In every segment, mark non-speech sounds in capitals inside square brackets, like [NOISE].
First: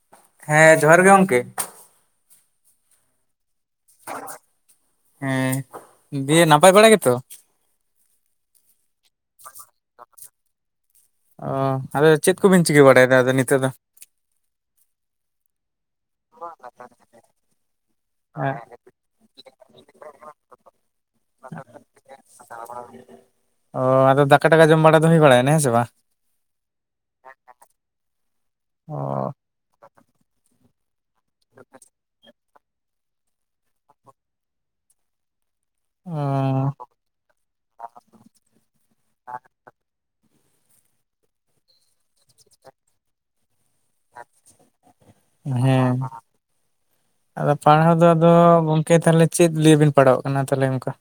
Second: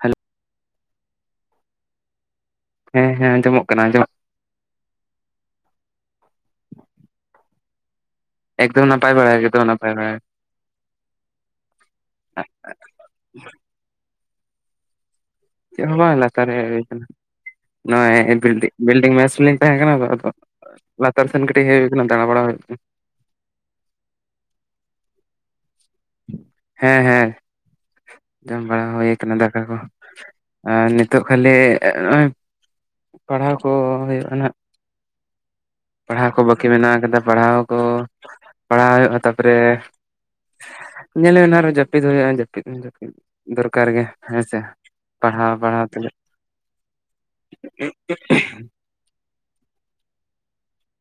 Hello ᱦᱮᱸ ᱡᱚᱦᱟᱨ ᱜᱮ ᱜᱚᱝᱠᱮ᱾ ᱦᱮᱸ-ᱦᱮᱸ ᱟᱸᱡᱢᱚᱜ ᱠᱟᱱᱟ ᱟᱸᱡᱚᱢᱚᱜᱼᱼ ᱦᱮᱸ ᱫᱤᱭᱮ ᱱᱟᱯᱟᱭ ᱵᱟᱲᱟ ᱜᱮᱛᱚ? ᱮᱠᱫᱚᱢ ᱱᱟᱯᱟᱭ ᱵᱟᱲᱟ ᱜᱮ, ᱮᱠᱫᱚᱢ ᱱᱟᱯᱟᱭ ᱵᱟᱲᱟ ᱜᱮ᱾ ᱚᱸ ᱟᱫᱚ ᱪᱮᱫ ᱠᱚᱵᱤᱱ ᱪᱤᱠᱟᱹ ᱵᱟᱲᱟᱭᱮᱫᱟ ᱟᱫᱚ ᱱᱤᱛᱚᱜ ᱫᱚ? ᱪᱮᱫ ᱦᱚᱸ ᱵᱟᱝ ᱞᱟᱛᱟᱨ ᱦᱮᱜ ᱦᱩᱭ ᱠᱟᱱᱟ᱾ ᱱᱚᱜ ᱚᱭ ᱦᱮᱸ ᱵᱤᱞᱰᱤᱝ, ᱵᱤᱞᱰᱤᱝ ᱢᱮᱥ ᱨᱮᱞᱤᱧ ᱛᱟᱦᱮᱸ ᱠᱟᱱᱟ ᱛᱚ ᱟᱫᱚᱼᱼ ᱞᱟᱛᱟᱨ ᱥᱮᱱ ᱠᱟᱹᱴᱤᱡ ᱦᱮᱡ ᱦᱩᱭᱩᱜ ᱠᱟᱱᱟ ᱫᱟᱸᱬᱟ ᱵᱟᱲᱟ ᱦᱩᱭᱩᱜ ᱠᱟᱱᱟ᱾ ᱚ ᱟᱫᱚ ᱫᱟᱠᱟ-ᱴᱟᱠᱟ ᱡᱚᱢ ᱵᱟᱲᱟ ᱫᱚ ᱦᱩᱭ ᱵᱟᱲᱟᱭ ᱮᱱᱟ ᱦᱮᱸ ᱥᱮ ᱵᱟᱝ? ᱦᱮᱸ-ᱦᱮᱸ ᱡᱚᱢ ᱵᱟᱲᱟ ᱚ ᱦᱩᱭ ᱠᱟᱱᱟ ᱫᱟᱠᱟ ᱠᱚ, ᱟᱨ ᱱᱤᱛᱼᱼ ᱱᱤᱛᱚᱜ ᱠᱷᱟᱞᱤ ᱱᱚᱜ-ᱚᱭ ᱯᱟᱲᱦᱟᱣ ᱠᱚ ᱦᱩᱭᱩᱜ-ᱟ ᱱᱷᱟᱜ᱾ ᱚ ᱯᱟᱲᱦᱟᱣ ᱠᱚ ᱵᱟᱹᱠᱤ ᱢᱮᱱᱟᱜ ᱠᱟᱫᱟ ᱯᱟᱲᱦᱟᱣ ᱠᱚ ᱯᱟᱲᱦᱟᱣ ᱦᱩᱭᱩᱜ-ᱟ ᱛᱟᱯᱚᱨᱮᱼᱼ ᱧᱮᱞ ᱦᱩᱭ ᱱᱟ ᱟᱨᱦᱚᱸ ᱡᱟᱹᱯᱤᱫ ᱦᱩᱭᱩᱜ-ᱟ, ᱡᱟᱹᱯᱤᱫ ᱦᱚᱸ ᱡᱟᱹᱯᱤᱫ ᱫᱚᱨᱠᱟᱨ ᱜᱮ ᱦᱮᱸ ᱥᱮ, ᱦᱮᱸ, ᱟᱫᱚ ᱯᱟᱲᱦᱟᱣ ᱫᱚ ᱟᱫᱚ ᱜᱚᱢᱼᱼ ᱠᱮ ᱛᱟᱦᱚᱞᱮ ᱪᱮᱫ ᱞᱤᱭᱮ ᱵᱤᱱ ᱯᱟᱲᱦᱟᱣᱚᱜ ᱠᱟᱱᱟ? ᱛᱟᱦᱚᱞᱮ ᱚᱱᱠᱟ,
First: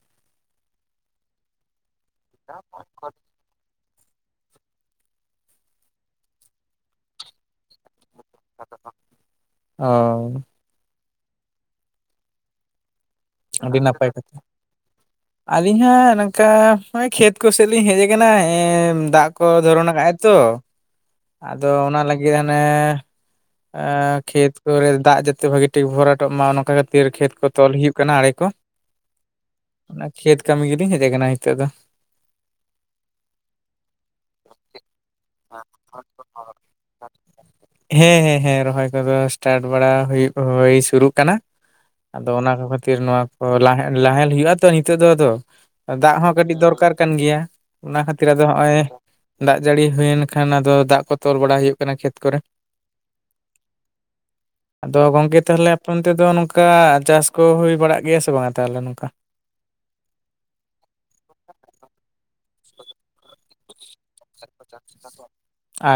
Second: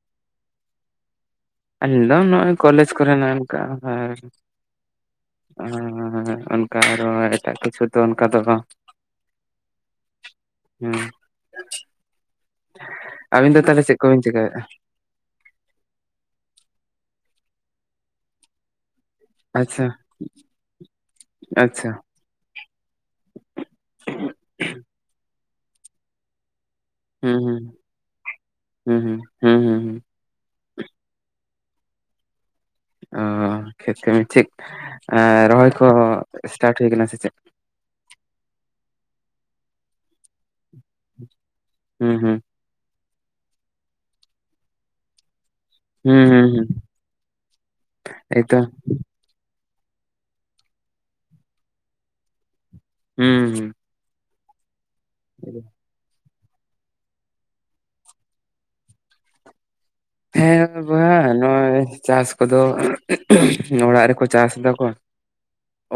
ᱟᱞᱤᱧ ᱫᱚ ᱱᱚᱜ-ᱚᱭ ᱠᱚᱞᱮᱡᱽ ᱠᱚᱨᱮ ᱱᱚᱜᱚ ᱱᱚᱝᱠᱟ [UNINTELLIGIBLE] ᱚᱸᱻ ᱚᱱᱠᱟ ᱟᱨᱦᱚᱸ ᱮᱴᱟᱜ ᱠᱤᱪᱷᱩᱼᱼ ᱛᱚ ᱚᱱᱠᱟ ᱫᱚ ᱵᱟᱝ ᱚ ᱦᱩᱸ᱾ ᱟᱵᱤᱱ ᱫᱚ ᱟᱹᱰᱤ ᱛᱟᱦᱚᱞᱮ ᱪᱮᱫ ᱱᱟᱯᱟᱭ ᱠᱚᱵᱤᱱ ᱠᱩᱠᱼᱼ ᱪᱤᱠᱟᱭᱮᱫᱼᱟ ᱟᱹᱞᱤᱧ ᱦᱚᱸ ᱱᱚᱝᱠᱟ ᱱᱚᱜ-ᱚᱭ ᱠᱷᱮᱛ ᱠᱚᱥᱮᱫ ᱞᱤᱧ ᱦᱮᱡ ᱟᱠᱟᱱᱟ, ᱮ‍‍ᱸᱻ ᱫᱟᱜ ᱠᱚ ᱟᱪᱪᱷᱟ ᱫᱷᱚᱨᱚᱱ ᱠᱟᱜ-ᱟᱭ ᱛᱚ, ᱟᱫᱚ ᱟᱪᱪᱷᱟ ᱚᱱᱟ ᱞᱟᱹᱜᱤᱫ ᱦᱟᱱᱮ ᱮᱸ ᱠᱷᱮᱛ ᱠᱚᱨᱮ ᱫᱟᱜ ᱡᱟᱛᱮ ᱵᱷᱟᱹᱜᱤ ᱴᱷᱤᱠ ᱵᱷᱚᱨᱟᱴᱚᱜ ᱢᱟ ᱱᱚᱝᱠᱟ ᱠᱷᱟᱹᱛᱤᱨ ᱠᱷᱮᱛ ᱦᱩᱸ ᱠᱚ ᱦᱩᱸ ᱛᱚᱞ ᱦᱩᱭᱩᱜᱼᱼ ᱠᱟᱱᱟ ᱟᱲᱮ ᱠᱚ, ᱦᱩᱸ ᱦᱩᱸ ᱦᱩᱸ ᱦᱩᱸ ᱦᱩᱸ ᱚᱱᱟ ᱠᱷᱮᱛ ᱠᱟᱹᱢᱤ ᱜᱮᱞᱤᱧ ᱦᱮᱡ ᱠᱟᱱᱟ ᱱᱤᱛᱚᱜ ᱫᱚ᱾ ᱚ ᱠᱷᱮᱛ ᱠᱟᱹᱢᱤ ᱴᱤᱠ ᱨᱚᱦᱚᱭ ᱠᱚ ᱮᱥᱴᱟᱴ ᱦᱩᱭ ᱟᱠᱟᱱᱟ ᱥᱮ ᱪᱮᱫ? ᱦᱮᱸ ᱦᱮᱸ ᱦᱮᱸ, ᱨᱚᱦᱚᱭ ᱠᱚ ᱫᱚ ᱮᱥᱴᱟᱴ ᱵᱟᱲᱟ ᱦᱩᱭᱩᱜᱼᱟ ᱦᱩᱭ ᱥᱩᱨᱩᱜ ᱠᱟᱱᱟ ᱦᱩᱸ ᱟᱫᱚ ᱦᱩᱸ ᱚᱱᱟ ᱠᱚ ᱠᱷᱟᱹᱛᱤᱨ ᱱᱚᱣᱟ ᱠᱚ ᱞᱟ ᱞᱟᱦᱮᱞ ᱦᱩᱭᱩᱜᱼᱟ ᱛᱚ ᱱᱤᱛᱚᱜ ᱫᱚ ᱟᱫᱚ ᱾ ᱫᱟᱜ ᱦᱩᱸ ᱦᱚᱸ ᱦᱩᱸ ᱠᱟᱹᱴᱤᱡ ᱦᱩᱸ ᱫᱚᱨᱠᱟᱨ ᱠᱟᱱ ᱜᱮᱭᱟ ᱚᱱᱟ ᱠᱷᱟᱹᱛᱤᱨ ᱟᱫᱚ ᱮᱭᱛᱚ ᱦᱚᱸᱜᱼᱚᱭ ᱫᱟᱜ ᱡᱟᱹᱲᱤ ᱦᱩᱭᱮᱱ ᱠᱷᱟᱱ ᱟᱫᱚ ᱫᱟᱜ ᱠᱚ ᱛᱚᱞ ᱵᱟᱲᱟ ᱦᱩᱭᱩᱜ ᱠᱟᱱᱟ ᱠᱷᱮᱛ ᱠᱚᱨᱮ ᱾ ᱦᱩᱸ ᱦᱩᱸ ᱾ ᱟᱫᱚ ᱜᱚᱝᱠᱮ ᱛᱟᱦᱞᱮ ᱟᱯᱮ ᱚᱱᱛᱮ ᱫᱚ ᱱᱚᱝᱠᱟ ᱪᱟᱥ ᱠᱚ ᱦᱩᱭ ᱵᱟᱲᱟᱜ ᱜᱮᱭᱟ ᱥᱮ ᱵᱟᱝ-ᱟ ᱛᱟᱦᱞᱮ ᱱᱚᱝᱠᱟ? ᱦᱮᱸ ᱜᱚᱝᱠᱮ, ᱱᱚᱜᱼᱚᱭ ᱪᱟᱥ ᱠᱚ ᱫᱚ ᱚᱲᱟᱜ ᱨᱮ ᱠᱚ ᱪᱟᱥ ᱮᱫᱟ ᱠᱚ,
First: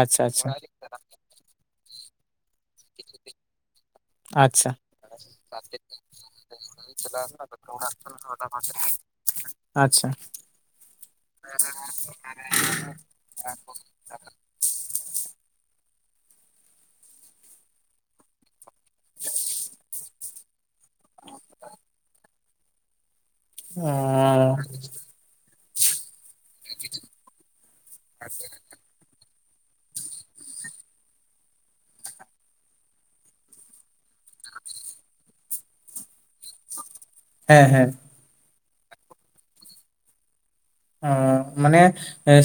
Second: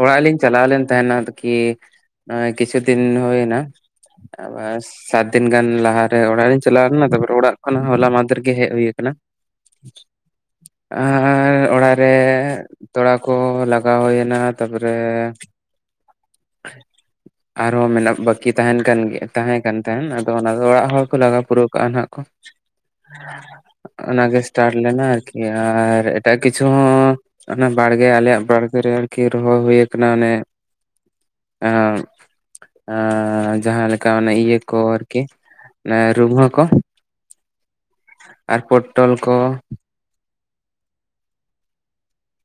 ᱚᱲᱟᱜ ᱞᱤᱧ ᱟᱪᱪᱷᱟ ᱪᱟᱞᱟᱣ ᱞᱮᱱ ᱛᱟᱦᱮᱱᱟ ᱟᱨ ᱠᱤ ᱠᱤᱪᱷᱩ ᱫᱤᱱ ᱦᱩᱭ ᱮᱱᱟ᱾ ᱟᱪᱪᱷᱟ ᱟᱵᱟᱨ ᱥᱟᱛ ᱫᱤᱱ ᱜᱟᱱ ᱞᱟᱦᱟ ᱨᱮ ᱚᱲᱟᱜ ᱨᱤᱧ ᱪᱟᱞᱟᱣ ᱞᱮᱱᱟ, ᱛᱟᱯᱚᱨ ᱚᱲᱟᱜ ᱠᱷᱚᱱ ᱦᱚᱞᱟ ᱢᱟᱦᱫᱷᱮᱨ ᱜᱮ ᱦᱮᱡ ᱦᱩᱭ ᱟᱠᱟᱱᱟ ᱾ ᱟᱨ ᱟᱪᱪᱷᱟ ᱚᱲᱟᱜ ᱨᱮ ᱛᱚᱲᱟ ᱠᱚ ᱞᱟᱜᱟᱣ ᱦᱩᱭᱮᱱᱟ, ᱛᱟᱯᱚ ᱨᱮ ᱟᱨ ᱦᱚᱸ ᱢᱮᱱᱟᱜ ᱵᱟᱹᱠᱤ ᱛᱟᱦᱮᱱ ᱠᱟᱱ ᱜᱮ ᱛᱟᱦᱮᱸᱠᱟᱱ ᱾ ᱛᱟᱦᱮᱱ ᱟᱫᱚ ᱚᱱᱟ ᱚᱲᱟᱜ ᱦᱚᱲ ᱠᱚ ᱞᱟᱜᱟᱣ ᱯᱩᱨᱟᱹᱣ ᱠᱟᱜᱼᱟ᱾ ᱠᱚ ᱱᱟᱜ ᱮᱠᱷᱚᱱ, ᱚᱱᱟ ᱜᱮ ᱚ ᱮᱥᱴᱟᱴ ᱾ ᱞᱮᱱᱟ ᱟᱨᱠᱤ ᱟᱨ ᱮᱴᱟᱜ ᱠᱤᱪᱷᱩ ᱦᱚᱸ ᱚᱱᱟ ᱵᱟᱲ ᱜᱮ ᱟᱞᱮ ᱭᱟᱜ ᱵᱟᱲ ᱜᱮ ᱨᱮ ᱟᱨᱠᱤ ᱨᱚᱦᱚᱭ ᱦᱩᱭ ᱟᱠᱟᱱᱟ ᱚᱱᱮ ᱾ ᱦᱮᱸ ᱾ ᱮᱻ ᱡᱟᱦᱟᱸ ᱞᱮᱠᱟ ᱚᱱᱮ ᱤᱭᱟᱹ ᱠᱚ ᱟᱨᱠᱤ ᱚᱱᱟ ᱨᱩᱵᱟᱹ ᱠᱚ᱾ ᱦᱮᱸ ᱦᱮᱸ ᱾ ᱟᱨ ᱯᱚᱴᱚᱞ ᱠᱚ ᱾ ᱚᱸ ᱢᱟᱱᱮ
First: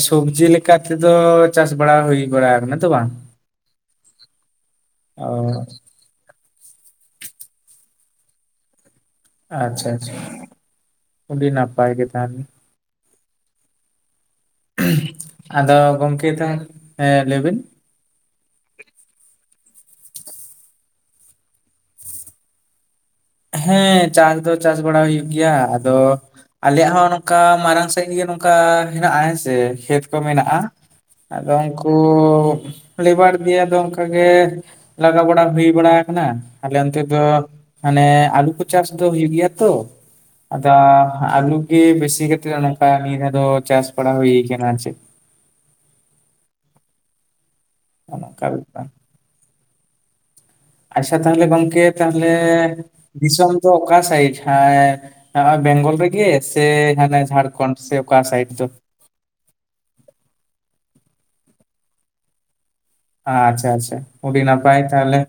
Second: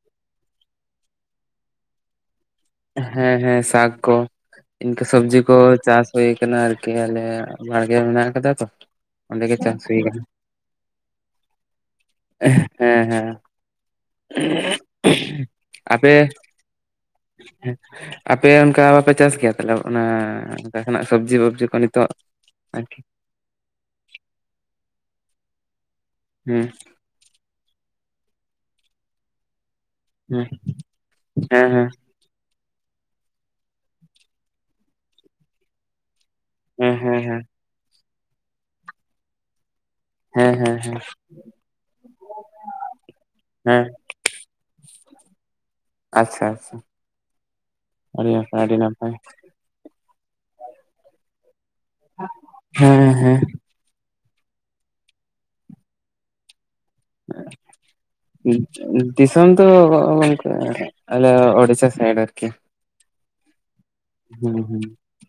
ᱥᱚᱵᱡᱤ ᱞᱮᱠᱟ ᱛᱮ ᱫᱚ ᱪᱟᱥ ᱵᱟᱲᱟ ᱦᱩᱭ ᱵᱟᱲᱟᱜ ᱟᱠᱟᱱᱟ᱾ ᱛᱚ ᱵᱟᱝ? ᱦᱮᱸ ᱦᱮᱸ, ᱥᱟᱠ ᱠᱚ ᱤᱱᱠᱟᱹ ᱚ ᱥᱚᱵᱽᱡᱤ ᱠᱚ ᱪᱟᱥ ᱦᱩᱭ ᱟᱠᱟᱱᱟ ᱟᱨᱠᱤ ᱟᱞᱮ ᱵᱟᱲ ᱜᱮ ᱨᱮ ᱢᱮᱱᱟᱜ ᱟᱠᱟᱫᱟ ᱛᱚ ᱾ ᱟᱪᱪᱷᱟ ᱟᱪᱪᱷᱟ ᱾ ᱟᱹᱰᱤ ᱤ ᱱᱟᱯᱟᱭ ᱜᱮ ᱛᱟᱦᱞᱮ ᱾ ᱦᱮᱸ ᱦᱮᱸ ᱾ ᱟᱫᱚ ᱟᱯᱮ ᱜᱚᱝᱠᱮ ᱛᱚ ᱦᱮᱸ ᱞᱟᱹᱭ ᱵᱤᱱ᱾ ᱟᱯᱮ ᱚᱱᱠᱟ ᱵᱟᱯᱮ ᱪᱟᱥ ᱜᱮᱭᱟ ᱛᱟᱦᱞᱮ ᱚᱱᱟ ᱚᱱᱠᱟ ᱱᱟᱜ ᱥᱚᱵᱽᱡᱤ ᱵᱚᱵᱡᱤ ᱠᱚ ᱱᱤᱛᱚᱜ? ᱟᱨᱠᱤ᱾ ᱦᱮᱸ, ᱪᱟᱥ ᱫᱚ ᱪᱟᱥ ᱵᱟᱲᱟ ᱦᱩᱭᱩᱜ ᱜᱮᱭᱟ ᱾ ᱟᱫᱚ ᱦᱮᱸ ᱟᱞᱮᱭᱟᱼᱜ ᱦᱚᱸ ᱚᱱᱠᱟ ᱢᱟᱨᱟᱝ ᱥᱟᱺᱦᱤᱡ ᱜᱮ ᱱᱚᱝᱠᱟ ᱦᱮᱱᱟᱜᱼᱟ᱾ ᱦᱮᱸᱥᱮ ᱠᱷᱮᱛ ᱦᱮᱸ ᱢᱮᱱᱟᱜᱼᱟ ᱟᱫᱚ ᱦᱮᱸ ᱦᱮᱸ ᱩᱱᱠᱩ ᱞᱮᱵᱷᱟᱨ ᱜᱮ ᱟᱫᱚ ᱚᱱᱠᱟ ᱜᱮ ᱞᱟᱜᱟᱣ ᱵᱟᱲᱟ ᱦᱩᱭ ᱵᱟᱲᱟ ᱟᱠᱟᱱᱟ ᱟᱞᱮ ᱦᱮᱸ ᱚᱱᱛᱮ ᱦᱮᱸ ᱫᱚ ᱦᱮᱸ ᱾ ᱦᱟᱱᱮ ᱟᱞᱩ ᱠᱚ ᱪᱟᱥ ᱫᱚ ᱦᱩᱭᱩᱜ ᱜᱮᱭᱟ ᱛᱚ ᱦᱮᱸ ᱾ ᱟᱫᱚ ᱦᱮᱸ ᱦᱮᱸ ᱟᱞᱩ ᱜᱮ ᱵᱮᱥᱤ ᱠᱟᱛᱮ ᱱᱚᱠᱟ ᱱᱤᱭᱟᱹ ᱫᱚ ᱦᱮᱸ ᱪᱟᱥ ᱵᱟᱲᱟ ᱦᱩᱭ ᱟᱠᱟᱱᱟ ᱟᱨ ᱪᱮᱫ ᱾ ᱟᱪᱪᱷᱟ ᱟᱪᱪᱷᱟ ᱾ ᱟᱹᱰᱤ ᱚᱱᱠᱟ ᱱᱟᱯᱟᱭ ᱟᱹᱰᱤ ᱵᱮᱯᱟᱨ ᱱᱟᱯᱟᱭ ᱾ ᱟᱪᱪᱷᱟ ᱛᱟᱦᱞᱮ ᱜᱚᱝᱠᱮ, ᱛᱟᱦᱞᱮ ᱦᱮᱸ ᱦᱮᱸ ᱫᱤᱥᱚᱢ ᱚᱠᱟ ᱥᱟᱭᱤᱰ ᱵᱮᱝ ᱜᱚᱞ ᱨᱮ ᱜᱮ? ᱥᱮ ᱦᱟᱱᱮ ᱡᱷᱟᱲᱠᱷᱚᱱᱰ ᱥᱮ ᱚᱠᱟ ᱥᱟᱭᱤᱰ ᱫᱚ᱾ ᱫᱤᱥᱚᱢ ᱜᱚᱝᱠᱮ ᱟᱞᱮ ᱩᱰᱤᱥᱟ ᱥᱟᱭᱤᱰ ᱟᱨᱠᱤ ᱾ ᱟᱪᱪᱷᱟ ᱟᱪᱪᱷᱟ ᱾ ᱟᱹᱰᱤ ᱱᱟᱯᱟᱭ ᱦᱩᱸ ᱛᱟᱦᱚᱞᱮ,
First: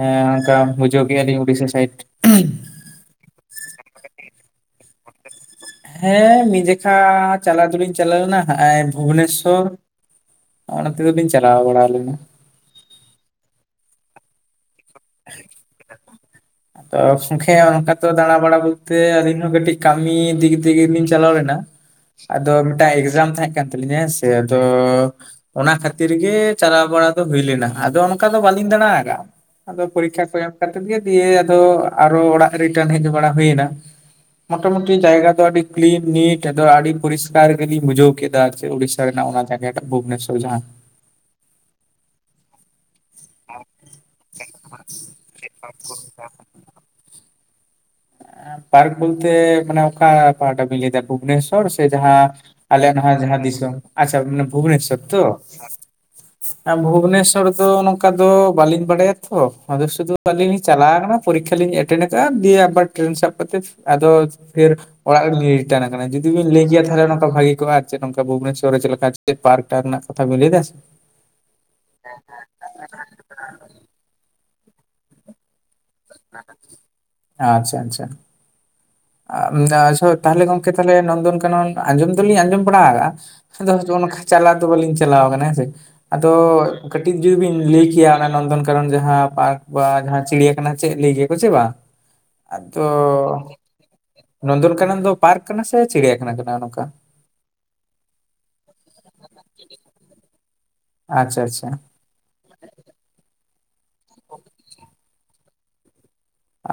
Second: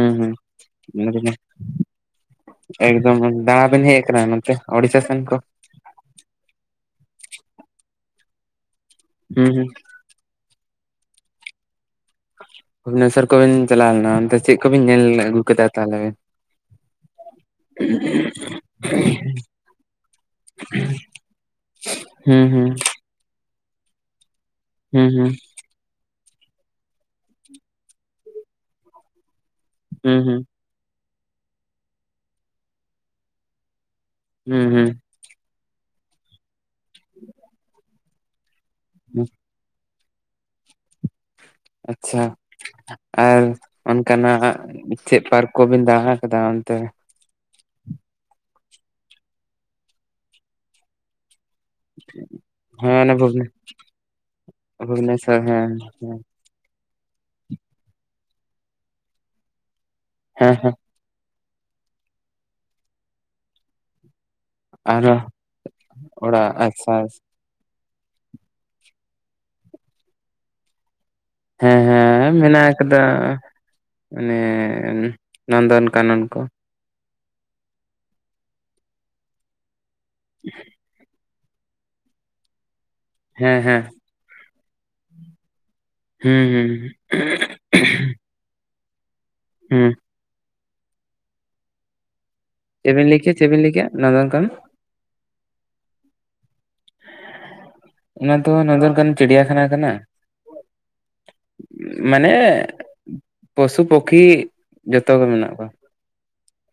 ᱮ ᱦᱩᱸ ᱚᱱᱠᱟ ᱵᱩᱡᱷᱟᱹᱣ ᱠᱮᱜᱼᱟ ᱞᱤᱧ ᱩᱲᱤᱥᱥᱟ ᱥᱟᱭᱤᱰ ᱾ ᱮᱫᱚᱢ ᱫᱟᱲᱟ ᱵᱤᱱ ᱦᱮᱡ ᱠᱟᱱᱟ ᱱᱚᱛᱮ ᱩᱲᱤᱥᱥᱟᱹ ᱥᱮᱱ ᱠᱚ? ᱦᱮᱸ, ᱢᱤᱫ ᱡᱚᱠᱷᱟ ᱪᱟᱞᱟᱣ ᱫᱩᱞᱤᱧ ᱪᱟᱞᱟᱣ ᱞᱮᱱᱟ ᱦᱩᱸ ᱵᱷᱩᱵᱚᱱᱮᱥᱥᱚᱨ ᱦᱩᱸ ᱾ ᱚᱱᱚᱱ ᱛᱮ ᱫᱚ ᱵᱤᱱ ᱪᱟᱞᱟᱣ ᱵᱟᱲᱟ ᱞᱮᱱᱟ ᱾ ᱵᱷᱩᱵᱽᱱᱮᱥᱥᱚᱨ ᱠᱚᱵᱮᱱ ᱪᱟᱞᱟᱣ ᱞᱮᱱᱟ ᱾ ᱚᱱᱛᱮ ᱪᱮᱫ ᱠᱚᱵᱤᱱ ᱧᱮᱞ ᱟᱹᱜᱩ ᱠᱮᱫᱟ ᱛᱟᱦᱚᱞᱮ? ᱜᱚᱝᱠᱮ ᱚᱱᱠᱟ ᱛᱚ ᱫᱟᱬᱟ ᱵᱟᱲᱟ ᱵᱚᱞᱛᱮ ᱟᱹᱞᱤᱧ ᱦᱚᱸ ᱠᱟᱹᱴᱤᱡ ᱠᱟᱹᱢᱤ ᱫᱤᱠ ᱫᱤᱭᱮ ᱞᱤᱧ ᱪᱟᱞᱟᱣ ᱞᱮᱱᱟ ᱾ ᱦᱩᱸ ᱟᱫᱚ ᱦᱩᱸ ᱢᱤᱫ ᱴᱟᱝ ᱮᱠᱡᱟᱢ ᱛᱟᱦᱮᱸ ᱠᱟᱱ ᱛᱟᱞᱤᱧᱟ ᱦᱮᱸᱥᱮ, ᱟᱫᱚ ᱦᱩᱸ ᱦᱩᱸ ᱚᱱᱟ ᱠᱷᱟᱹᱛᱤᱨ ᱜᱮ ᱪᱟᱞᱟᱣ ᱵᱟᱲᱟ ᱫᱚ ᱦᱩᱭ ᱞᱮᱱᱟ, ᱟᱫᱚ ᱚᱱᱠᱟ ᱫᱚ ᱵᱟᱹᱞᱤᱧ ᱫᱟᱬᱟ ᱟᱠᱟᱜᱼᱟ ᱾ ᱟᱫᱚ ᱦᱩᱸ ᱯᱚᱨᱤᱠᱠᱷᱟ ᱠᱚ ᱦᱩᱸ ᱮᱢ ᱠᱟᱛᱮ ᱜᱮ ᱫᱤᱭᱮ ᱟᱫᱚ ᱟᱨᱚ ᱚᱲᱟᱜ ᱨᱤᱴᱟᱨᱱ ᱦᱮᱡ ᱵᱟᱲᱟ ᱦᱩᱭᱱᱟ ᱾ ᱦᱩᱸ ᱢᱚᱴᱟ ᱦᱩᱸ ᱢᱩᱴᱤ ᱡᱟᱭᱜᱟ ᱫᱚ ᱟᱹᱰᱤ ᱠᱞᱤᱱ ᱱᱤᱴ ᱟᱫᱚ ᱟᱹᱰᱤ ᱯᱚᱨᱤᱥᱠᱟᱨ ᱜᱮᱞᱤᱧ ᱵᱩᱡᱷᱟᱹᱣ ᱠᱮᱫᱟ᱾ ᱩᱲᱤᱥᱟ ᱦᱩᱸ ᱨᱮᱱᱟᱜ ᱚᱱᱟ ᱡᱭᱟᱜ ᱴᱟᱜ ᱵᱷᱩᱵᱚᱱᱮᱥᱚᱨ ᱡᱟᱦᱟᱸ ᱟᱪᱪᱷᱟ ᱟᱨ ᱚᱱᱠᱟ ᱟᱜ ᱦᱟᱜ ᱪᱮᱫ ᱯᱟᱨ ᱠᱚᱵᱤᱱ ᱫᱟᱬᱟ ᱟᱠᱟᱫᱟ ᱚᱱᱛᱮ ᱯᱟᱨᱠ ᱵᱚᱞᱛᱮ ᱢᱟᱱᱮ ᱚᱠᱟ ᱯᱟᱦᱴᱮ ᱵᱤᱱ ᱞᱟᱹᱭ ᱫᱟ ᱵᱷᱩᱵᱮᱥᱥᱚᱨ ᱦᱚᱲ ᱥᱮ ᱡᱟᱦᱟᱸ ᱟᱞᱮ ᱦᱮᱸ ᱱᱚᱣᱟ ᱚᱱᱮ ᱡᱟᱦᱟᱸ ᱵᱷᱩᱵᱽᱱᱮ ᱫᱤᱥᱚᱢ ᱟᱪᱪᱷᱟ ᱵᱷᱩᱵᱱᱮᱥᱥᱚᱨ ᱛᱚ ᱵᱷᱩᱵᱽᱱᱮᱥᱥᱚᱨ ᱦᱮᱸ ᱦᱮᱸ ᱵᱷᱩᱵᱱᱮᱥᱥᱚᱨ ᱫᱚ ᱱᱚᱝ ᱠᱟ ᱫᱚ ᱵᱟᱹᱞᱤᱧ ᱵᱟᱲᱟᱭᱟ ᱛᱚ ᱟᱫᱚ ᱥᱩᱫᱷᱩ ᱟᱹᱞᱤᱧ ᱦᱮᱸ ᱞᱤᱧ ᱦᱮᱸ ᱪᱟᱞᱟᱣ ᱠᱟᱱᱟ᱾ ᱯᱚᱨᱤᱠᱷᱟ ᱞᱤᱧ ᱮᱴᱮᱱᱰ ᱟᱠᱟᱫᱼᱟ ᱫᱤᱭᱮ ᱟᱵᱟᱨ ᱴᱨᱮᱱ ᱥᱟᱵ ᱠᱟᱛᱮᱫ ᱟᱫᱚ ᱯᱷᱮᱨ ᱟᱨᱚ ᱚᱲᱟᱜ ᱨᱮ ᱞᱤᱧ ᱨᱤᱴᱟᱱ ᱟᱠᱟᱱᱟ ᱡᱩᱫᱤ ᱵᱤᱱ ᱚᱲᱟᱜ ᱞᱟᱹᱭ ᱠᱮᱭᱟ ᱟᱪᱪᱷᱟ ᱛᱟᱦᱚᱞᱮ ᱱᱚᱱᱠᱟ ᱵᱷᱟᱹᱜᱤ ᱠᱚᱜᱼᱟ᱾ ᱪᱮ ᱱᱚᱝᱠᱟ ᱵᱷᱩᱵᱟᱱᱮᱥᱚᱨ ᱪᱮᱫ ᱞᱮᱠᱟ ᱯᱟᱨᱠ ᱴᱟᱠ ᱨᱮᱱᱟᱜ ᱠᱟᱛᱷᱟ ᱵᱤᱱ ᱞᱟᱹᱭ ᱫᱟᱥᱮ ᱦᱮᱸ ᱦᱮᱸ ᱢᱮᱱᱟᱜ ᱟᱠᱟᱫᱟ ᱢᱟᱱᱮ ᱱᱚᱱ ᱫᱚᱱ ᱟᱪᱪᱷᱟ ᱟᱪᱪᱷᱟ ᱟᱪᱪᱷᱟ ᱛᱟᱦᱚᱞᱮ ᱜᱚᱝᱠᱮ ᱛᱟᱦᱚᱞᱮ ᱱᱚᱱᱫᱚᱱᱠᱟᱱᱚᱱ ᱟᱸᱡᱚᱢ ᱫᱚᱞᱤᱧ ᱟᱸᱡᱚᱢ ᱵᱟᱲᱟᱠᱟᱜᱼᱟ᱾ ᱦᱮᱸ ᱦᱮᱸ ᱟᱫᱚ ᱚᱱᱠᱟ ᱪᱟᱞᱟᱣ ᱫᱚ ᱵᱟᱹᱞᱤᱧ ᱪᱟᱞᱟᱣ ᱠᱟᱱᱟ ᱦᱮᱸ ᱥᱮ ᱟᱫᱚ ᱦᱩᱸ ᱦᱩᱸ ᱠᱟᱹᱴᱤᱡ ᱡᱩᱫᱤ ᱵᱤᱱ ᱞᱟᱹᱭ ᱠᱮᱭᱟ ᱚᱱᱟ ᱱᱚᱱᱫᱚᱱ ᱠᱟᱱᱚᱱ ᱡᱟᱦᱟᱸ ᱯᱟᱨᱠ ᱵᱟ ᱦᱩᱸ ᱡᱟᱦᱟᱸ ᱪᱤᱲᱤᱭᱟᱠᱷᱟᱱᱟ ᱪᱮᱫ ᱞᱟᱹᱭ ᱠᱮᱭᱟ ᱠᱚ ᱪᱮ ᱵᱟᱝ ᱟᱫᱚ ᱪᱮᱫ ᱵᱤᱱ ᱞᱟᱹᱭ ᱠᱮᱫᱟ ᱪᱮᱫ ᱵᱤᱱ ᱞ ᱞᱟᱹᱭ ᱠᱮᱫᱟ ᱱᱚᱫᱚᱱ ᱠᱟᱱᱟᱱ ᱠᱟᱱᱚᱱ ᱫᱚ ᱯᱟᱨᱠ ᱠᱟᱱᱟ ᱥᱮ ᱪᱤᱲᱤᱭᱟ ᱠᱷᱟᱱᱟ ᱠᱟᱱᱟ ᱱᱚᱝ ᱠᱟ ᱚᱱᱟ ᱫᱚ ᱱᱚᱱᱫᱚᱱ ᱠᱟᱱᱚᱱ ᱪᱤᱲᱤᱭᱟ ᱠᱷᱟᱱᱟ ᱠᱟᱱᱟ᱾ ᱟᱪᱪᱷᱟ ᱟᱪᱪᱷᱟ ᱢᱟᱱᱮ ᱯᱚᱥᱩ ᱯᱚᱠᱷᱤ ᱡᱚᱛᱚ ᱜᱮ ᱢᱮᱱᱟᱜ ᱠᱚᱣᱟ᱾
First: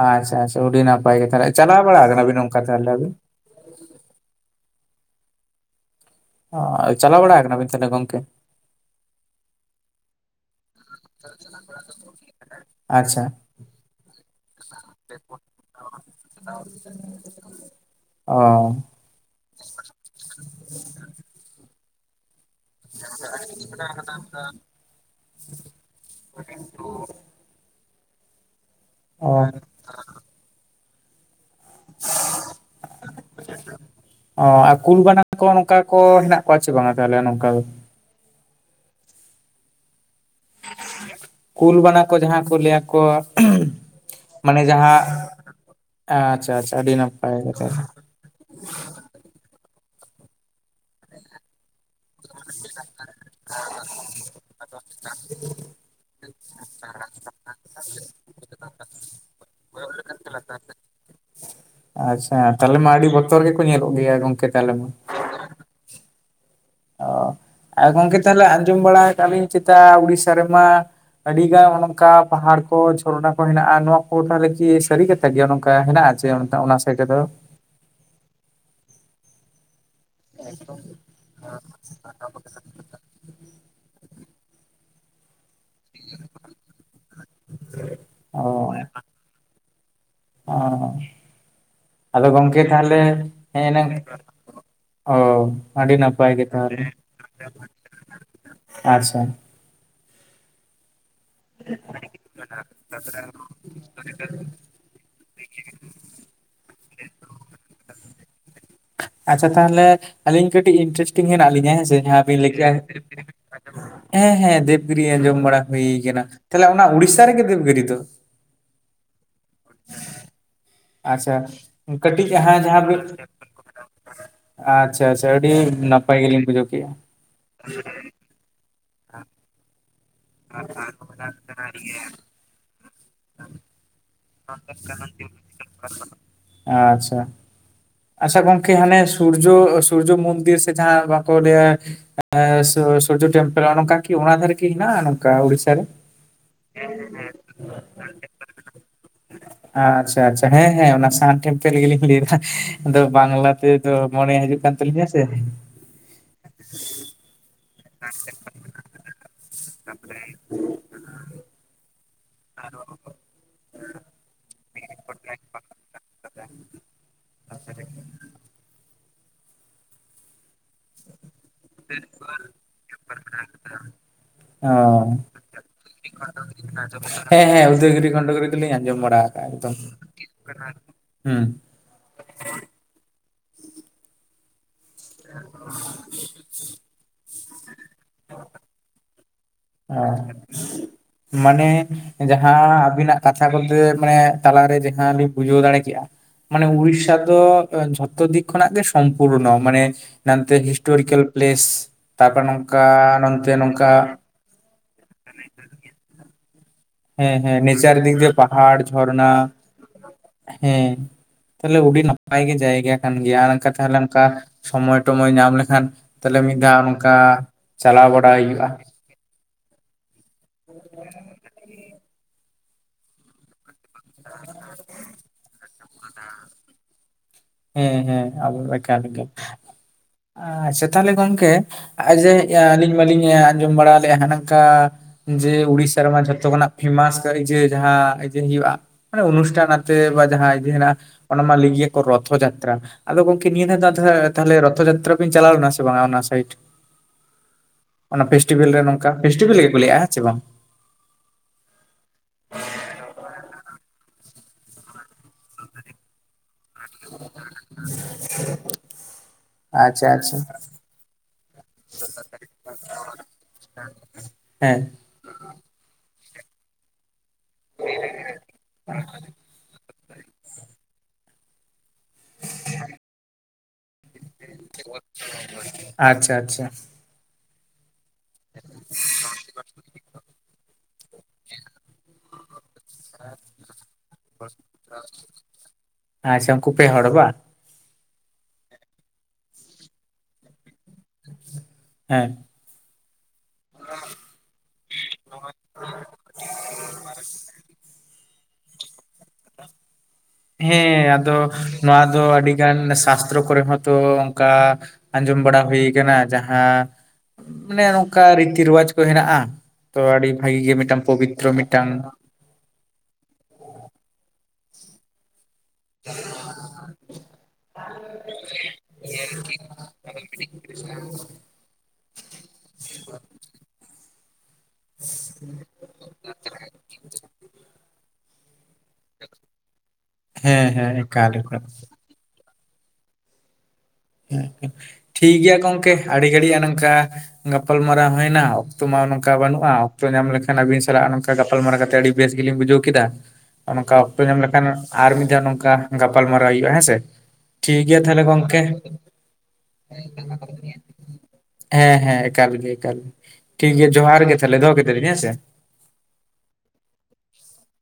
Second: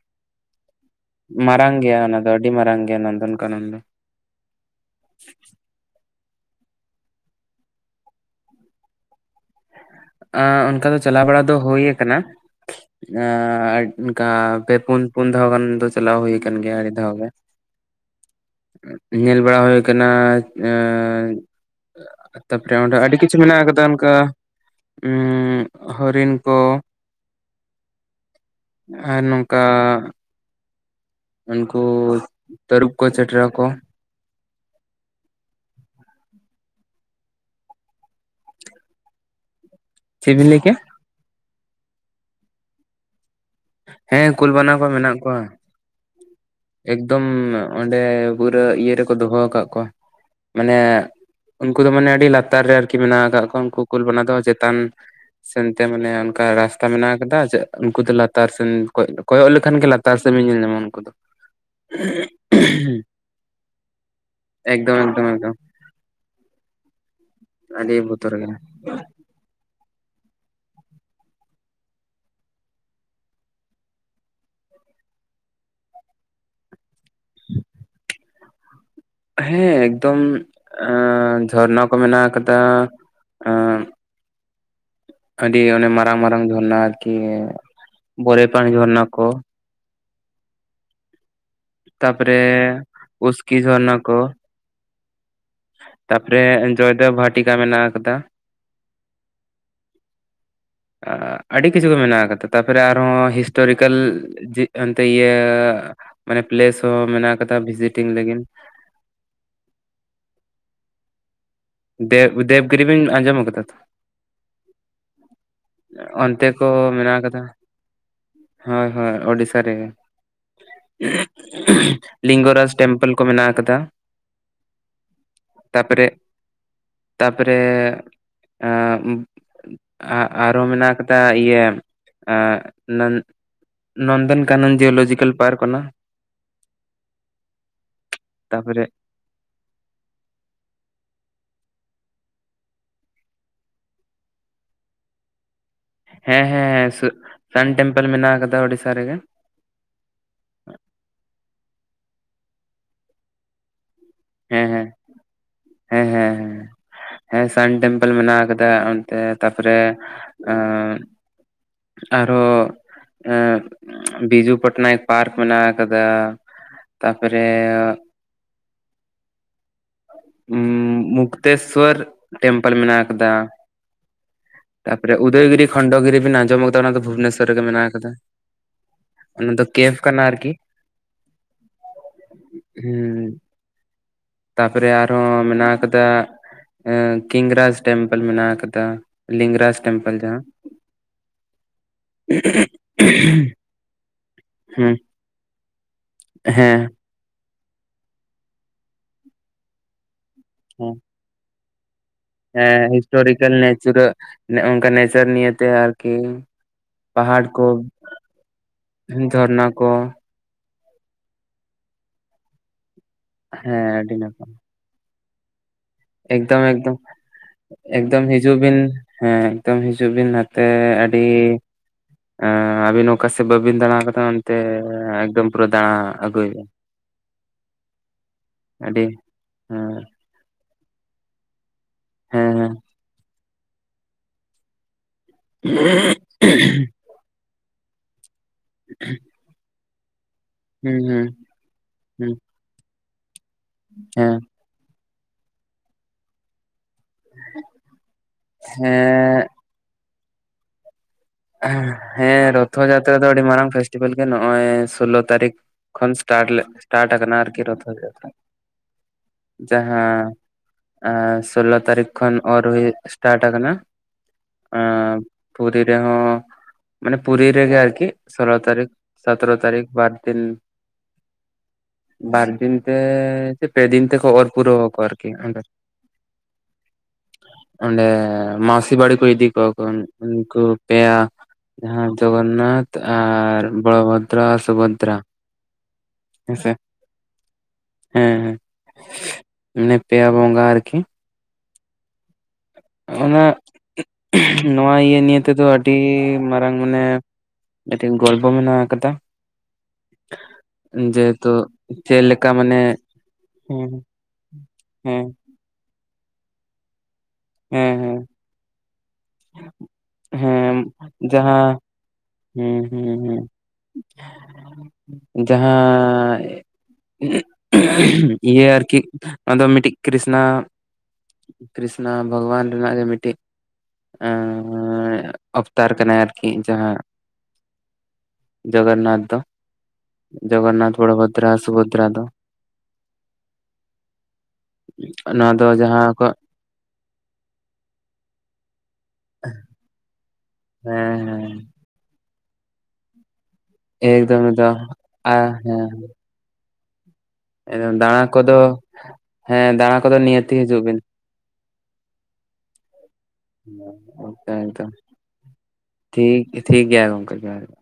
ᱟᱪᱪᱷᱟ ᱟᱪᱪᱷᱟ ᱟᱹᱰᱤ ᱱᱟᱯᱟᱭ ᱜᱮ ᱛᱚᱦᱚᱞᱮ ᱢᱟᱨᱟᱝ ᱪᱟᱞᱟᱣ ᱜᱮᱭᱟ ᱵᱟᱲᱟ ᱚᱱᱟ ᱫᱚ ᱟᱠᱟᱱᱟᱵᱤᱱ ᱟᱹᱰᱤ ᱚᱱᱠᱟ ᱢᱟᱨᱟᱝ ᱛᱟᱦᱚᱞᱮ ᱜᱮᱭᱟ ᱟᱵᱤᱱ? ᱱᱚᱱᱫᱚᱱ ᱠᱟᱱᱚᱱ [INAUDIBLE] ᱪᱟᱣ ᱵᱟᱲᱟ ᱟᱠᱟᱱᱟ ᱵᱤᱱ ᱛᱟᱦᱞᱮ ᱜᱚᱝᱠᱮ ᱮᱸᱻ ᱚᱱᱠᱟ ᱫᱚ ᱪᱟᱞᱟᱣ ᱵᱟᱲᱟ ᱫᱚ ᱦᱩᱠ ᱟᱪᱪᱷᱟ ᱚᱱᱠᱟ ᱾ ᱮᱸᱻ ᱯᱩᱱ ᱯᱩᱱ ᱫᱷᱟᱣ ᱜᱟᱱ ᱫᱚ ᱪᱟᱞᱟᱣ ᱦᱩᱭᱟ ᱠᱟᱱ ᱜᱮᱭᱟ ᱟᱹᱰᱤ ᱫᱷᱟᱣ ᱜᱮ ᱚ ᱧᱮᱞ ᱵᱟᱲᱟ ᱦᱩᱭ ᱠᱟᱱᱟ ᱛᱟᱯᱚ ᱨᱮ ᱚᱸᱰᱮ ᱟᱹᱰᱤ ᱠᱤᱪᱷᱩ ᱢᱮᱱᱟᱜ ᱟᱠᱟᱫᱟ ᱚᱱᱠᱟ ᱦᱚᱨᱤᱱ ᱠᱚ ᱟᱨ ᱚ ᱱᱚᱝᱠᱟ ᱩᱱᱠᱩ ᱛᱟᱹᱨᱩᱵ, ᱠᱚ ᱪᱮᱴᱨᱟ, ᱠᱚ ᱚ ᱟᱨ ᱠᱩᱞ ᱵᱟᱱᱟ ᱠᱚ ᱱᱚᱝᱠᱟ ᱠᱚ ᱦᱮᱱᱟᱜ ᱠᱚᱣᱟ ᱪᱮ ᱵᱟᱝᱼᱟ ᱛᱟᱦᱚᱞᱮ ᱱᱚᱝᱠᱟ ᱪᱮᱫ ᱵᱤᱱ ᱞᱟᱹᱭ ᱠᱮᱭᱟ᱾ ᱠᱩᱞ ᱵᱟᱱᱟ ᱠᱚ ᱡᱟᱦᱟᱸ ᱠᱚ ᱞᱟᱹᱭᱟ ᱠᱚᱣᱟ᱾ ᱦᱮᱸ ᱠᱩᱞ ᱵᱟᱱᱟ ᱠᱚ ᱢᱮᱱᱟᱜ ᱠᱚᱣᱟ᱾ ᱟᱪᱷᱟ ᱟᱪᱷᱟ ᱮᱠᱫᱚᱢ ᱚᱸᱰᱮ ᱯᱩᱨᱟᱹ ᱤᱭᱟᱹ ᱨᱮᱠᱚ ᱫᱚᱦᱚ ᱟᱠᱟᱫ ᱠᱚᱣᱟ᱾ ᱢᱟᱱᱮ ᱩᱱᱠᱩ ᱫᱚ ᱢᱟᱱᱮ ᱟᱹᱰᱤ ᱞᱟᱛᱟᱨ ᱨᱮ ᱟᱨᱠᱤ ᱢᱮᱱᱟᱜ ᱟᱠᱟᱫ ᱠᱚᱣᱟ ᱩᱱᱠᱩ ᱠᱩᱞ ᱵᱟᱱᱟ ᱫᱚ ᱪᱮᱛᱟᱱ ᱥᱮᱱᱛᱮ ᱢᱟᱱᱮ ᱚᱱᱠᱟ ᱨᱟᱥᱛᱟ ᱯᱟᱛᱟ ᱢᱮᱱᱟᱜ ᱠᱟᱫᱟ ᱪᱮᱫ ᱩᱱᱠᱩ ᱫᱚ ᱞᱟᱛᱟᱨ ᱥᱮᱱ ᱠᱚᱭᱚᱜ ᱞᱮᱠᱷᱟᱱ ᱜᱮ ᱞᱟᱛᱟᱨ ᱥᱮᱱ ᱵᱤᱱ ᱧᱮᱞ ᱧᱟᱢᱟ ᱩᱱᱠᱩ ᱫᱚ᱾ ᱟᱪᱷᱟ ᱛᱟᱦᱚᱞᱮ ᱢᱟ ᱟᱹᱰᱤ ᱵᱚᱛᱚᱨ ᱜᱮᱠᱚ ᱧᱮᱞᱚᱜ ᱜᱮᱭᱟ ᱵᱟᱝ ᱾ ᱮᱠᱫᱚᱢ ᱮᱠᱫᱚᱢ ᱮᱠᱫᱚᱢ ᱚ ᱾ ᱟᱨ ᱜᱚᱢᱠᱮ ᱛᱟᱦᱚᱞᱮ ᱟᱸᱡᱚᱢ ᱵᱟᱲᱟ ᱠᱟᱫᱟ ᱞᱤᱧ ᱪᱮᱛᱟ ᱩᱲᱤᱥᱟ ᱨᱮᱢᱟ ᱟᱹᱰᱤ ᱜᱟᱱ ᱚᱱᱠᱟ ᱯᱟᱦᱟᱲ ᱠᱚ ᱡᱷᱚᱨᱱᱟ ᱠᱚ ᱦᱮᱱᱟᱜᱼᱟ, ᱱᱚᱣᱟ ᱠᱚ ᱛᱟᱦᱚᱞᱮ ᱠᱤ ᱥᱟᱹᱨᱤ ᱠᱟᱛᱮᱼᱼ ᱥᱮᱫ ᱜᱮ ᱱᱚᱝᱠᱟ ᱦᱮᱱᱟᱜᱼᱟ ᱡᱮ ᱚᱱᱟ ᱥᱮᱫ ᱨᱮᱫᱚᱼᱼ ᱦᱮᱸ ᱮᱠᱫᱚᱢ, ᱟ ᱡᱷᱚᱨᱱᱟ ᱠᱚ ᱢᱮᱱᱟᱜ ᱟᱠᱟᱫᱟ, ᱟᱼᱼ ᱟᱹᱰᱤ ᱚᱱᱮ ᱢᱟᱨᱟᱝ ᱢᱟᱨᱟᱝ ᱡᱷᱚᱨᱱᱟ ᱟᱨᱠᱤ, ᱚ ᱵᱚᱨᱮᱯᱟᱱᱤ ᱡᱷᱚᱨᱱᱟ ᱠᱚ ᱾ ᱚ, ᱟᱫᱚ ᱛᱟᱯᱚᱨᱮ ᱜᱚᱢᱠᱮ ᱛᱟᱦᱚᱞᱮ, ᱩᱥᱠᱤ ᱦᱮᱸ ᱤᱱᱟᱹᱝ ᱡᱷᱚᱨᱱᱟ ᱜᱮ ᱠᱚ [UNINTELLIGIBLE] ᱚ, ᱟᱹᱰᱤ ᱱᱟᱯᱟᱭ ᱛᱟᱯᱚᱨᱮ ᱜᱮ ᱛᱟᱦᱚᱞᱮ, ᱡᱚᱭᱫᱮᱵ ᱵᱷᱟᱴᱤᱠᱟ ᱢᱮᱱᱟᱜ ᱟᱠᱟᱫᱟ [INAUDIBLE] ᱟᱪᱪᱷᱟ ᱾ ᱚ ᱟᱹᱰᱤ ᱠᱤᱪᱷᱩ ᱜᱮ ᱢᱮᱱᱟᱜ ᱟᱠᱟᱫᱟ ᱛᱟᱯᱚᱨᱮ ᱟᱨᱦᱚᱸ ᱦᱤᱥᱴᱚᱨᱤᱠᱮᱞ [INAUDIBLE] ᱚᱱᱛᱮ ᱤᱭᱟᱹ, ᱢᱟᱱᱮ ᱯᱞᱮᱥ ᱦᱚᱸ ᱢᱮᱱᱟᱜ ᱠᱟᱫᱟ ᱵᱷᱤᱡᱤᱴᱤᱝ ᱞᱟᱹᱜᱤᱫ ᱾ ᱟᱪᱪᱷᱟ ᱛᱟᱦᱚᱞᱮ ᱟᱹᱞᱤᱧ ᱠᱟᱹᱴᱤᱡ ᱤᱱᱴᱟᱨᱮᱥᱴᱤᱝ ᱢᱮᱱᱟᱜ ᱞᱤᱧᱟ ᱾ ᱫᱮᱵᱽ ᱫᱮᱵᱽ ᱜᱤᱨᱤ ᱵᱤᱱ ᱟᱸᱡᱚᱢ ᱠᱟᱫᱟ? ᱦᱮᱸ ᱦᱮᱸ ᱫᱮᱵᱽ ᱜᱤᱨᱤ ᱟᱸᱡᱚᱢ ᱵᱟᱲᱟ ᱦᱩᱭ ᱠᱟᱱᱟ ᱚᱱᱛᱮ ᱾ ᱛᱟᱦᱚᱞᱮ ᱠᱚ ᱚᱱᱟ ᱢᱮᱱᱟᱜ ᱩᱲᱤᱥᱟ ᱟᱠᱟᱫᱟ ᱨᱮᱜᱮ ᱫᱮᱵᱽ ᱜᱤᱨᱤ ᱫᱚ? ᱦᱳᱭ ᱦᱳᱭ ᱳᱰᱤᱥᱟ ᱨᱮᱜᱮ ᱾ ᱟᱪᱪᱷᱟ [UNINTELLIGIBLE] ᱠᱟᱹᱴᱤᱡ ᱞᱤᱝᱜᱚ ᱦᱟᱸ ᱨᱟᱡᱽ ᱡᱟᱦᱟᱸ ᱵᱤᱱ ᱴᱮᱢᱯᱮᱞ ᱠᱚ ᱢᱮᱱᱟᱜ ᱟᱠᱟᱫᱟ ᱾ ᱟᱪᱪᱷᱟ ᱟᱪᱪᱷᱟ ᱟᱹᱰᱤ ᱱᱟᱯᱟᱭ ᱜᱮᱞᱤᱧ ᱵᱩᱡᱷᱟᱹᱣ ᱠᱮᱫᱼᱟ ᱾ ᱛᱟᱯᱚᱨᱮ ᱟ [INAUDIBLE] ᱟᱨᱦᱚᱸ ᱢᱮᱱᱟᱜ ᱠᱟᱫᱟ ᱤᱭᱟᱹ, ᱱᱚᱱ ᱱᱚᱱᱫᱚᱱᱼᱼ ᱠᱟᱱᱚᱱ ᱡᱤᱭᱳᱞᱚᱡᱤᱠᱮᱞ ᱯᱟᱨᱠ ᱠᱟᱱᱟ ᱾ ᱟᱪᱪᱷᱟ ᱟᱪᱪᱷᱟ ᱜᱚᱝᱠᱮ ᱦᱟᱱᱮ ᱥᱩᱨᱡᱚ ᱥᱩᱨᱡᱚ ᱢᱚᱱᱫᱤᱨ ᱥᱮ ᱡᱟᱦᱟᱸ ᱵᱟᱠᱚ ᱞᱟᱹᱭᱟ ᱾ ᱮᱸ ᱥᱩᱨ, ᱥᱩᱨᱡᱚ ᱴᱮᱢᱯᱮᱞ ᱚᱱᱠᱟ ᱠᱤ ᱚᱱᱟ ᱫᱷᱟᱨᱮ ᱠᱤ ᱦᱮᱱᱟᱜᱼᱟ, ᱱᱚᱝᱠᱟ ᱩᱲᱤᱥᱟ ᱨᱮ? ᱦᱮᱸ ᱦᱮᱸ, ᱥᱩᱨ ᱥᱟᱱᱴᱮᱢᱯᱮᱞ ᱢᱮᱱᱟᱜ ᱟᱠᱟᱫᱟ ᱳᱲᱤᱥᱟ ᱨᱮᱜᱮ ᱾ ᱟ ᱟᱪᱪᱷᱟ ᱟᱪᱪᱷᱟ ᱦᱮᱸ ᱦᱮᱸ ᱚᱱᱟ ᱥᱟᱱ ᱴᱮᱢᱯᱮᱞ ᱜᱮᱞᱤᱧ ᱞᱟᱹᱭ ᱫᱟ, ᱟᱫᱚ ᱵᱟᱝᱞᱟᱛᱮᱼᱼ ᱛᱚ ᱢᱚᱱᱮ ᱦᱤᱡᱩᱜ ᱦᱮᱸ ᱠᱟᱱ ᱦᱮᱸ ᱛᱟᱹᱞᱤᱧᱟ ᱥᱮ ᱦᱮᱸ ᱦᱮᱸ, ᱥᱟᱱ ᱴᱮᱢᱯᱮᱞ ᱢᱮᱱᱟᱜ ᱠᱟᱫᱟ ᱾ ᱮ ᱛᱟᱯᱚᱨᱮ ᱮᱸᱼᱼ ᱟᱨᱚ ᱮᱸ ᱵᱤᱡᱩ ᱯᱚᱼᱼ ᱦᱮᱸ ᱯᱟᱨᱠ ᱢᱮᱱᱟᱜ ᱠᱟᱫᱟ ᱛᱟᱨᱯᱚᱨᱮᱼᱼ ᱩᱸ ᱢᱩᱠᱛᱮᱥᱥᱚᱨ ᱴᱮᱢᱯᱮᱞ ᱢᱮᱱᱟᱜ ᱠᱟᱫᱟ ᱾ ᱚ ᱛᱟᱨᱯᱚᱨᱮ ᱩᱫᱚᱭᱜᱤᱨᱤ ᱠᱷᱚᱱᱰᱚ ᱜᱤᱨᱤ ᱢᱮᱱᱟᱜ -ᱟ ᱡᱚᱼᱼ ᱦᱮᱸ ᱦᱮᱸ ᱩᱫᱚᱭᱜᱤᱨᱤ ᱠᱷᱚᱱᱰᱚ ᱜᱤᱨᱤ ᱫᱚᱞᱤᱧ ᱟᱸᱡᱚᱢ ᱵᱟᱲᱟ ᱟᱠᱟᱼᱟ ᱚᱱᱟ ᱫᱚ ᱮᱠᱫᱚᱢ ᱾ ᱦᱮᱸ [INAUDIBLE] ᱦᱩᱸ ᱛᱟᱨᱯᱚᱨᱮ ᱟᱨᱦᱚᱸ ᱢᱮᱱᱟᱜ ᱠᱟᱫᱟ, ᱮ ᱠᱤᱝᱨᱟᱡᱽ ᱴᱮᱢᱯᱮᱞ ᱢᱮᱱᱟᱜ ᱠᱟᱫᱟ ᱾ ᱞᱤᱝᱜᱽ ᱨᱟᱡᱽᱼᱼ ᱚ [INAUDIBLE] ᱢᱟᱱᱮ ᱡᱟᱦᱟᱸ ᱟᱵᱤᱱᱟᱜ ᱠᱟᱛᱷᱟ ᱠᱚᱛᱮ ᱢᱟᱱᱮ ᱛᱟᱞᱟᱨᱮ ᱦᱮᱸ ᱡᱟᱦᱟᱸ ᱞᱤᱧ ᱵᱩᱡᱷᱟᱹᱣ ᱫᱟᱲᱮ ᱠᱮᱫᱼᱟ ᱾ ᱢᱟᱱᱮ ᱦᱮᱸ ᱩᱲᱤᱥᱥᱟ ᱫᱚᱼᱼ ᱡᱷᱚᱛᱚ ᱫᱤᱠ ᱠᱷᱚᱱᱟᱜ ᱜᱮ ᱥᱚᱢᱯᱩᱨᱱᱚ ᱢᱟᱱᱮ, ᱱᱚᱛᱮ ᱦᱮᱸ ᱦᱤᱥᱴᱚᱨᱤᱠᱮᱞ ᱯᱞᱮᱥᱼᱼ ᱦᱮᱸ ᱦᱤᱥᱴᱚᱨᱤᱠᱮᱞ ᱱᱮᱪᱟᱨ, ᱚᱱᱠᱟ ᱱᱮᱪᱟᱨ ᱱᱤᱭᱮᱛᱮ ᱟᱨᱠᱤ ᱾ ᱦᱮᱸ ᱦᱮᱸ ᱱᱮᱪᱟᱨ ᱫᱤᱠ ᱫᱤᱭᱮ ᱯᱟᱦᱟᱲ ᱡᱚᱨᱱᱟ ᱡᱷᱚᱨᱱᱟ ᱠᱚ ᱾ ᱦᱮᱸ, ᱛᱟᱦᱚᱞᱮ ᱟᱹᱰᱤ ᱱᱟᱯᱟᱭ ᱜᱮ ᱡᱟᱭᱜᱟ ᱠᱟᱱ ᱜᱮᱭᱟ ᱟᱨ ᱚᱱᱠᱟ ᱦᱮᱸ ᱛᱟᱦᱞᱮ ᱟᱹᱰᱤ ᱚᱱᱠᱟ, ᱱᱟᱯᱟᱭ ᱥᱚᱢᱚᱭᱼᱼ ᱴᱚᱢᱚᱭ ᱧᱟᱢ ᱞᱮᱠᱷᱟᱱ, ᱛᱟᱦᱞᱮ ᱢᱤᱫ ᱮᱠᱫᱚᱢ ᱫᱷᱟᱣ ᱮᱠᱫᱚᱢ ᱱᱚᱝᱠᱟ ᱪᱟᱞᱟᱣ ᱮᱠᱫᱚᱢ ᱵᱟᱲᱟᱭ ᱦᱤᱡᱩᱜ ᱦᱩᱭᱩᱜᱼᱟ ᱾ ᱵᱤᱱ ᱦᱮᱸ ᱮᱠᱫᱚᱢ ᱦᱤᱡᱩᱜ ᱵᱤᱱ ᱱᱟᱛᱮ ᱟᱹᱰᱤᱼᱼ ᱟᱸ ᱟᱹᱵᱤᱱ ᱚᱠᱟ ᱥᱮᱫ ᱵᱟᱹᱵᱤᱱ ᱫᱟᱬᱟ ᱟᱠᱟᱫᱟ ᱚᱱᱛᱮ ᱮᱠᱫᱚᱢ ᱯᱩᱨᱟᱹ ᱫᱟᱬᱟ ᱟᱹᱜᱩᱭᱵᱤᱱ ᱾ ᱦᱮᱸ ᱦᱮᱸ ᱟᱵᱚ ᱟᱹᱰᱤ ᱮᱠᱟᱞ ᱜᱮ ᱦᱮᱸ ᱟᱪᱪᱷᱟ ᱛᱟᱦᱚᱞᱮ ᱜᱚᱢᱠᱮ ᱟᱡᱮ ᱦᱮᱸ ᱦᱮᱸ ᱟᱹᱞᱤᱧ ᱢᱟᱞᱤᱧ ᱟᱸᱡᱚᱢ ᱵᱟᱲᱟ ᱞᱮᱫ-ᱟ, ᱦᱟᱱᱟᱝᱠᱟ ᱡᱮ ᱩᱲᱤᱥᱥᱟ ᱨᱮᱢᱟ ᱡᱷᱚᱛᱚ ᱡᱚᱛᱚ ᱠᱷᱟᱱᱟᱜ ᱯᱷᱮᱢᱟᱥ ᱡᱟᱦᱟᱸ ᱤᱭᱟᱹ ᱦᱩᱭᱩᱜ-ᱟ, ᱢᱟᱱᱮ ᱚᱱᱩᱥᱴᱷᱟᱱ ᱟᱯᱮ ᱵᱟ ᱡᱟᱦᱟᱸᱭ ᱦᱩᱸ ᱦᱩᱸ ᱚᱱᱟ ᱢᱟ ᱞᱟᱹᱭ ᱜᱮ ᱠᱚ ᱦᱩᱸ ᱨᱚᱛᱷᱟ ᱡᱟᱛᱨᱟ ᱟᱫᱚ ᱜᱚᱝᱠᱮ ᱱᱤᱭᱟᱹ ᱫᱷᱟᱣ ᱫᱚ ᱟᱫᱟ ᱦᱮᱸ ᱛᱟᱦᱚᱞᱮ ᱨᱚᱛᱷᱚ ᱡᱟᱛᱨᱟ ᱪᱟᱞᱟᱣ ᱞᱮᱱᱟ ᱥᱮ ᱵᱟᱝ? ᱚᱱᱟ ᱥᱟᱭᱤᱴ ᱯᱷᱮᱥᱵᱷᱮᱞ ᱨᱮ ᱱᱚᱝᱠᱟ ᱦᱮᱸ ᱯᱷᱮᱥᱴᱤᱵᱮᱞ ᱜᱮᱠᱚ ᱞᱟ. ᱭ ᱮᱫ-ᱟ ᱪᱮ ᱵᱟᱝ ᱦᱮᱸ ᱨᱚᱛᱷᱚ ᱡᱟᱛᱨᱟ ᱫᱚ ᱟᱹᱰᱤ ᱢᱟᱨᱟᱝ ᱯᱷᱮᱥᱴᱤᱵᱷᱮᱞ ᱜᱮ ᱱᱚᱜ-ᱚᱭ ᱥᱳᱞᱳ ᱛᱟᱹᱨᱤᱠᱷ ᱠᱷᱚᱱ ᱥᱴᱟᱨᱴ ᱞᱮ ᱥᱴᱟᱨᱴ ᱠᱟᱱᱟ ᱟᱨᱠᱤ ᱨᱚᱛᱷᱟ ᱡᱟᱛᱨᱟ᱾ ᱟᱪᱪᱷᱟ ᱡᱟᱦᱟᱸ ᱟᱪᱪᱷᱟ ᱥᱳᱞᱳ ᱛᱟᱹᱨᱤᱠᱷ ᱠᱷᱚᱱ ᱚᱨ ᱦᱩᱭ ᱥᱴᱟᱨᱴ ᱠᱟᱱᱟ ᱦᱮᱸ ᱯᱩᱨᱤ ᱨᱮ ᱢᱟᱱᱮ ᱯᱩᱨᱤ ᱨᱮᱜᱮ ᱟᱨᱠᱤ ᱥᱳᱞᱳ ᱛᱟᱨᱤᱠᱷ ᱥᱚᱛᱮᱨᱚ ᱛᱟᱨᱤᱠᱷ ᱵᱟᱨ ᱫᱤᱱ ᱵᱟᱨ ᱫᱤᱱ ᱛᱮ ᱥᱮ ᱯᱮ ᱫᱤᱱ ᱛᱮ ᱚᱨ ᱯᱩᱨᱟᱹᱣ ᱟᱠᱚ ᱟᱨᱠᱤ ᱚᱸᱰᱮ ᱟᱪᱪᱷᱟ ᱟᱪᱪᱷᱟ ᱚᱸᱰᱮ ᱢᱟᱥᱤ ᱵᱟᱹᱲᱤ ᱠᱚ ᱤᱫᱤ ᱠᱚᱣᱟ ᱠᱟ ᱩᱱᱠᱩ ᱯᱮᱭᱟ ᱡᱟᱦᱟᱸ ᱡᱚᱜᱚᱱᱱᱟᱛᱷ ᱟᱨ ᱵᱚᱲᱚᱵᱷᱚᱫᱨᱟ ᱥᱩᱵᱷᱚᱫᱨᱟ ᱟᱪᱪᱷᱟ ᱩᱱᱠᱩ ᱦᱮᱸᱥᱮ ᱯᱮ ᱦᱚᱲ ᱵᱟᱝ ᱦᱮᱸ ᱦᱮᱸ ᱢᱟᱱᱮ ᱯᱮᱭᱟ ᱵᱚᱸᱜᱟ ᱟᱨᱠᱤ ᱦᱮᱸ ᱚᱱᱟ ᱱᱚᱣᱟ ᱤᱭᱟᱹ ᱱᱤᱭᱟᱹ ᱛᱮᱫᱚ ᱟᱹᱰᱤ ᱢᱟᱨᱟᱝ ᱢᱟᱱᱮ ᱜᱚᱞᱯᱚ ᱢᱮᱱᱟᱜ ᱟᱠᱟᱫᱟ᱾ ᱦᱮᱸ ᱟᱫᱚ ᱡᱮᱦᱮᱛᱩ ᱱᱚᱣᱟ ᱪᱮᱫ ᱫᱚ ᱞᱮᱠᱟ ᱢᱟᱱᱮ ᱟᱹᱰᱤᱜᱟᱱ ᱥᱟᱥᱛᱨᱚ ᱠᱚᱨᱮ ᱦᱮᱸ ᱦᱚᱸᱛᱚ ᱚᱱᱠᱟ ᱦᱮᱸ ᱟᱸᱡᱚᱢ ᱵᱟᱲᱟ ᱦᱩᱭ ᱠᱟᱱᱟ ᱡᱟᱦᱟᱸ ᱢᱟᱱᱮ ᱦᱮᱸ ᱦᱮᱸ ᱱᱚᱝᱠᱟ ᱨᱤᱛᱤ ᱨᱮᱣᱟᱡᱽ ᱠᱚ ᱦᱮᱱᱟᱜ-ᱟ᱾ ᱛᱚ ᱟᱹᱰᱤ ᱵᱷᱟᱜᱤ ᱜᱮ ᱢᱤᱫᱴᱟᱝ ᱯᱚᱵᱤᱛᱨᱚ ᱢᱤᱫᱴᱟᱝ, ᱦᱩᱸ ᱦᱩᱸ ᱦᱩᱸ ᱡᱟᱦᱟᱸ ᱤᱭᱟᱹ ᱟᱨᱠᱤ ᱱᱚᱣᱟ ᱫᱚ ᱢᱤᱫᱴᱤᱡ ᱠᱨᱤᱥᱱᱟ ᱠᱨᱤᱥᱱᱟ ᱵᱷᱟᱜᱽᱣᱟᱱ ᱨᱮᱱᱟᱜ ᱜᱮ ᱢᱤᱫᱴᱤᱡ ᱮᱻ ᱛᱟᱨ ᱠᱟᱱᱟᱭ ᱟᱨᱠᱤ ᱡᱟᱦᱟᱸ ᱡᱚᱜᱚᱱᱱᱟᱛᱷ ᱫᱚ ᱦᱮᱸ ᱡᱚᱜᱚᱱᱱᱟᱛ ᱦᱮᱸ ᱛᱷᱚᱲᱟ ᱮᱠᱟᱞ ᱵᱷᱚᱫᱨᱟ ᱮᱠᱟᱞ ᱥᱩᱵᱷᱚᱫᱨᱟ ᱫᱚ ᱦᱮ ᱴᱷᱤᱠ ᱱᱚᱣᱟ ᱜᱮᱭᱟ ᱫᱚ ᱜᱚᱝᱠᱮ ᱡᱟᱦᱟᱸ ᱠᱚ ᱟᱹᱰᱤ ᱜᱷᱟᱹᱲᱤᱡᱟᱜ ᱱᱚᱝᱠᱟ ᱜᱟᱯᱟᱞ ᱢᱟᱨᱟᱣ ᱦᱩᱭᱮᱱᱟ᱾ ᱚᱠᱛᱚ ᱢᱟ ᱱᱚᱝᱠᱟ ᱵᱟᱹᱱᱩᱜ-ᱟ, ᱚᱠᱛᱚ ᱧᱟᱢ ᱞᱮᱠᱷᱟᱱ ᱟᱵᱤᱱ ᱥᱟᱞᱟᱜ ᱦᱮᱸ ᱱᱚᱝᱠᱟ ᱦᱮᱸ ᱜᱟᱯᱟᱞ ᱢᱟᱨᱟᱣ ᱠᱟᱛᱮ ᱟᱹᱰᱤ ᱵᱮᱥ ᱜᱮᱞᱤᱧ ᱵᱩᱡᱷᱟᱹᱣ ᱠᱮᱫᱟ᱾ ᱱᱚᱝᱠᱟ ᱚᱠᱛᱚ ᱧᱟᱢ ᱮᱠᱫᱚᱢ ᱞᱮᱠᱷᱟᱱ ᱮᱠᱫᱚᱢ ᱟᱨ ᱢᱤᱫ ᱫᱷᱟᱣ ᱱᱚᱝᱠᱟ ᱜᱟᱯᱟᱞ ᱢᱟᱨᱟᱣ ᱦᱩᱭᱩᱜ-ᱟ ᱦᱮᱸ ᱥᱮ, ᱮ ᱫᱟᱬᱟ ᱠᱚᱫᱚ ᱦᱮᱸ ᱫᱟᱬᱟ ᱠᱚᱫᱚ ᱱᱤᱭᱟᱛᱛᱤ ᱦᱤᱡᱩᱜ ᱵᱤᱱ᱾ ᱦᱮᱸ ᱦᱮᱸ ᱮᱠᱟᱞ ᱜᱮ ᱮᱠᱟᱞ ᱜᱮ ᱴᱷᱤᱠ ᱜᱮᱭᱟ ᱡᱚᱦᱟᱨ ᱮᱠᱫᱚᱢ ᱜᱮ ᱛᱟᱦᱚᱞᱮ ᱫᱚᱦᱚ ᱮᱠᱫᱚᱢ ᱠᱮᱫᱟᱞᱤᱧ ᱦᱮᱸ ᱥᱮ ᱴᱷᱤᱠ ᱴᱷᱤᱠ ᱜᱮᱭᱟ ᱜᱚᱝᱠᱮ ᱡᱚᱦᱟᱨ ᱡᱚᱦᱟᱨ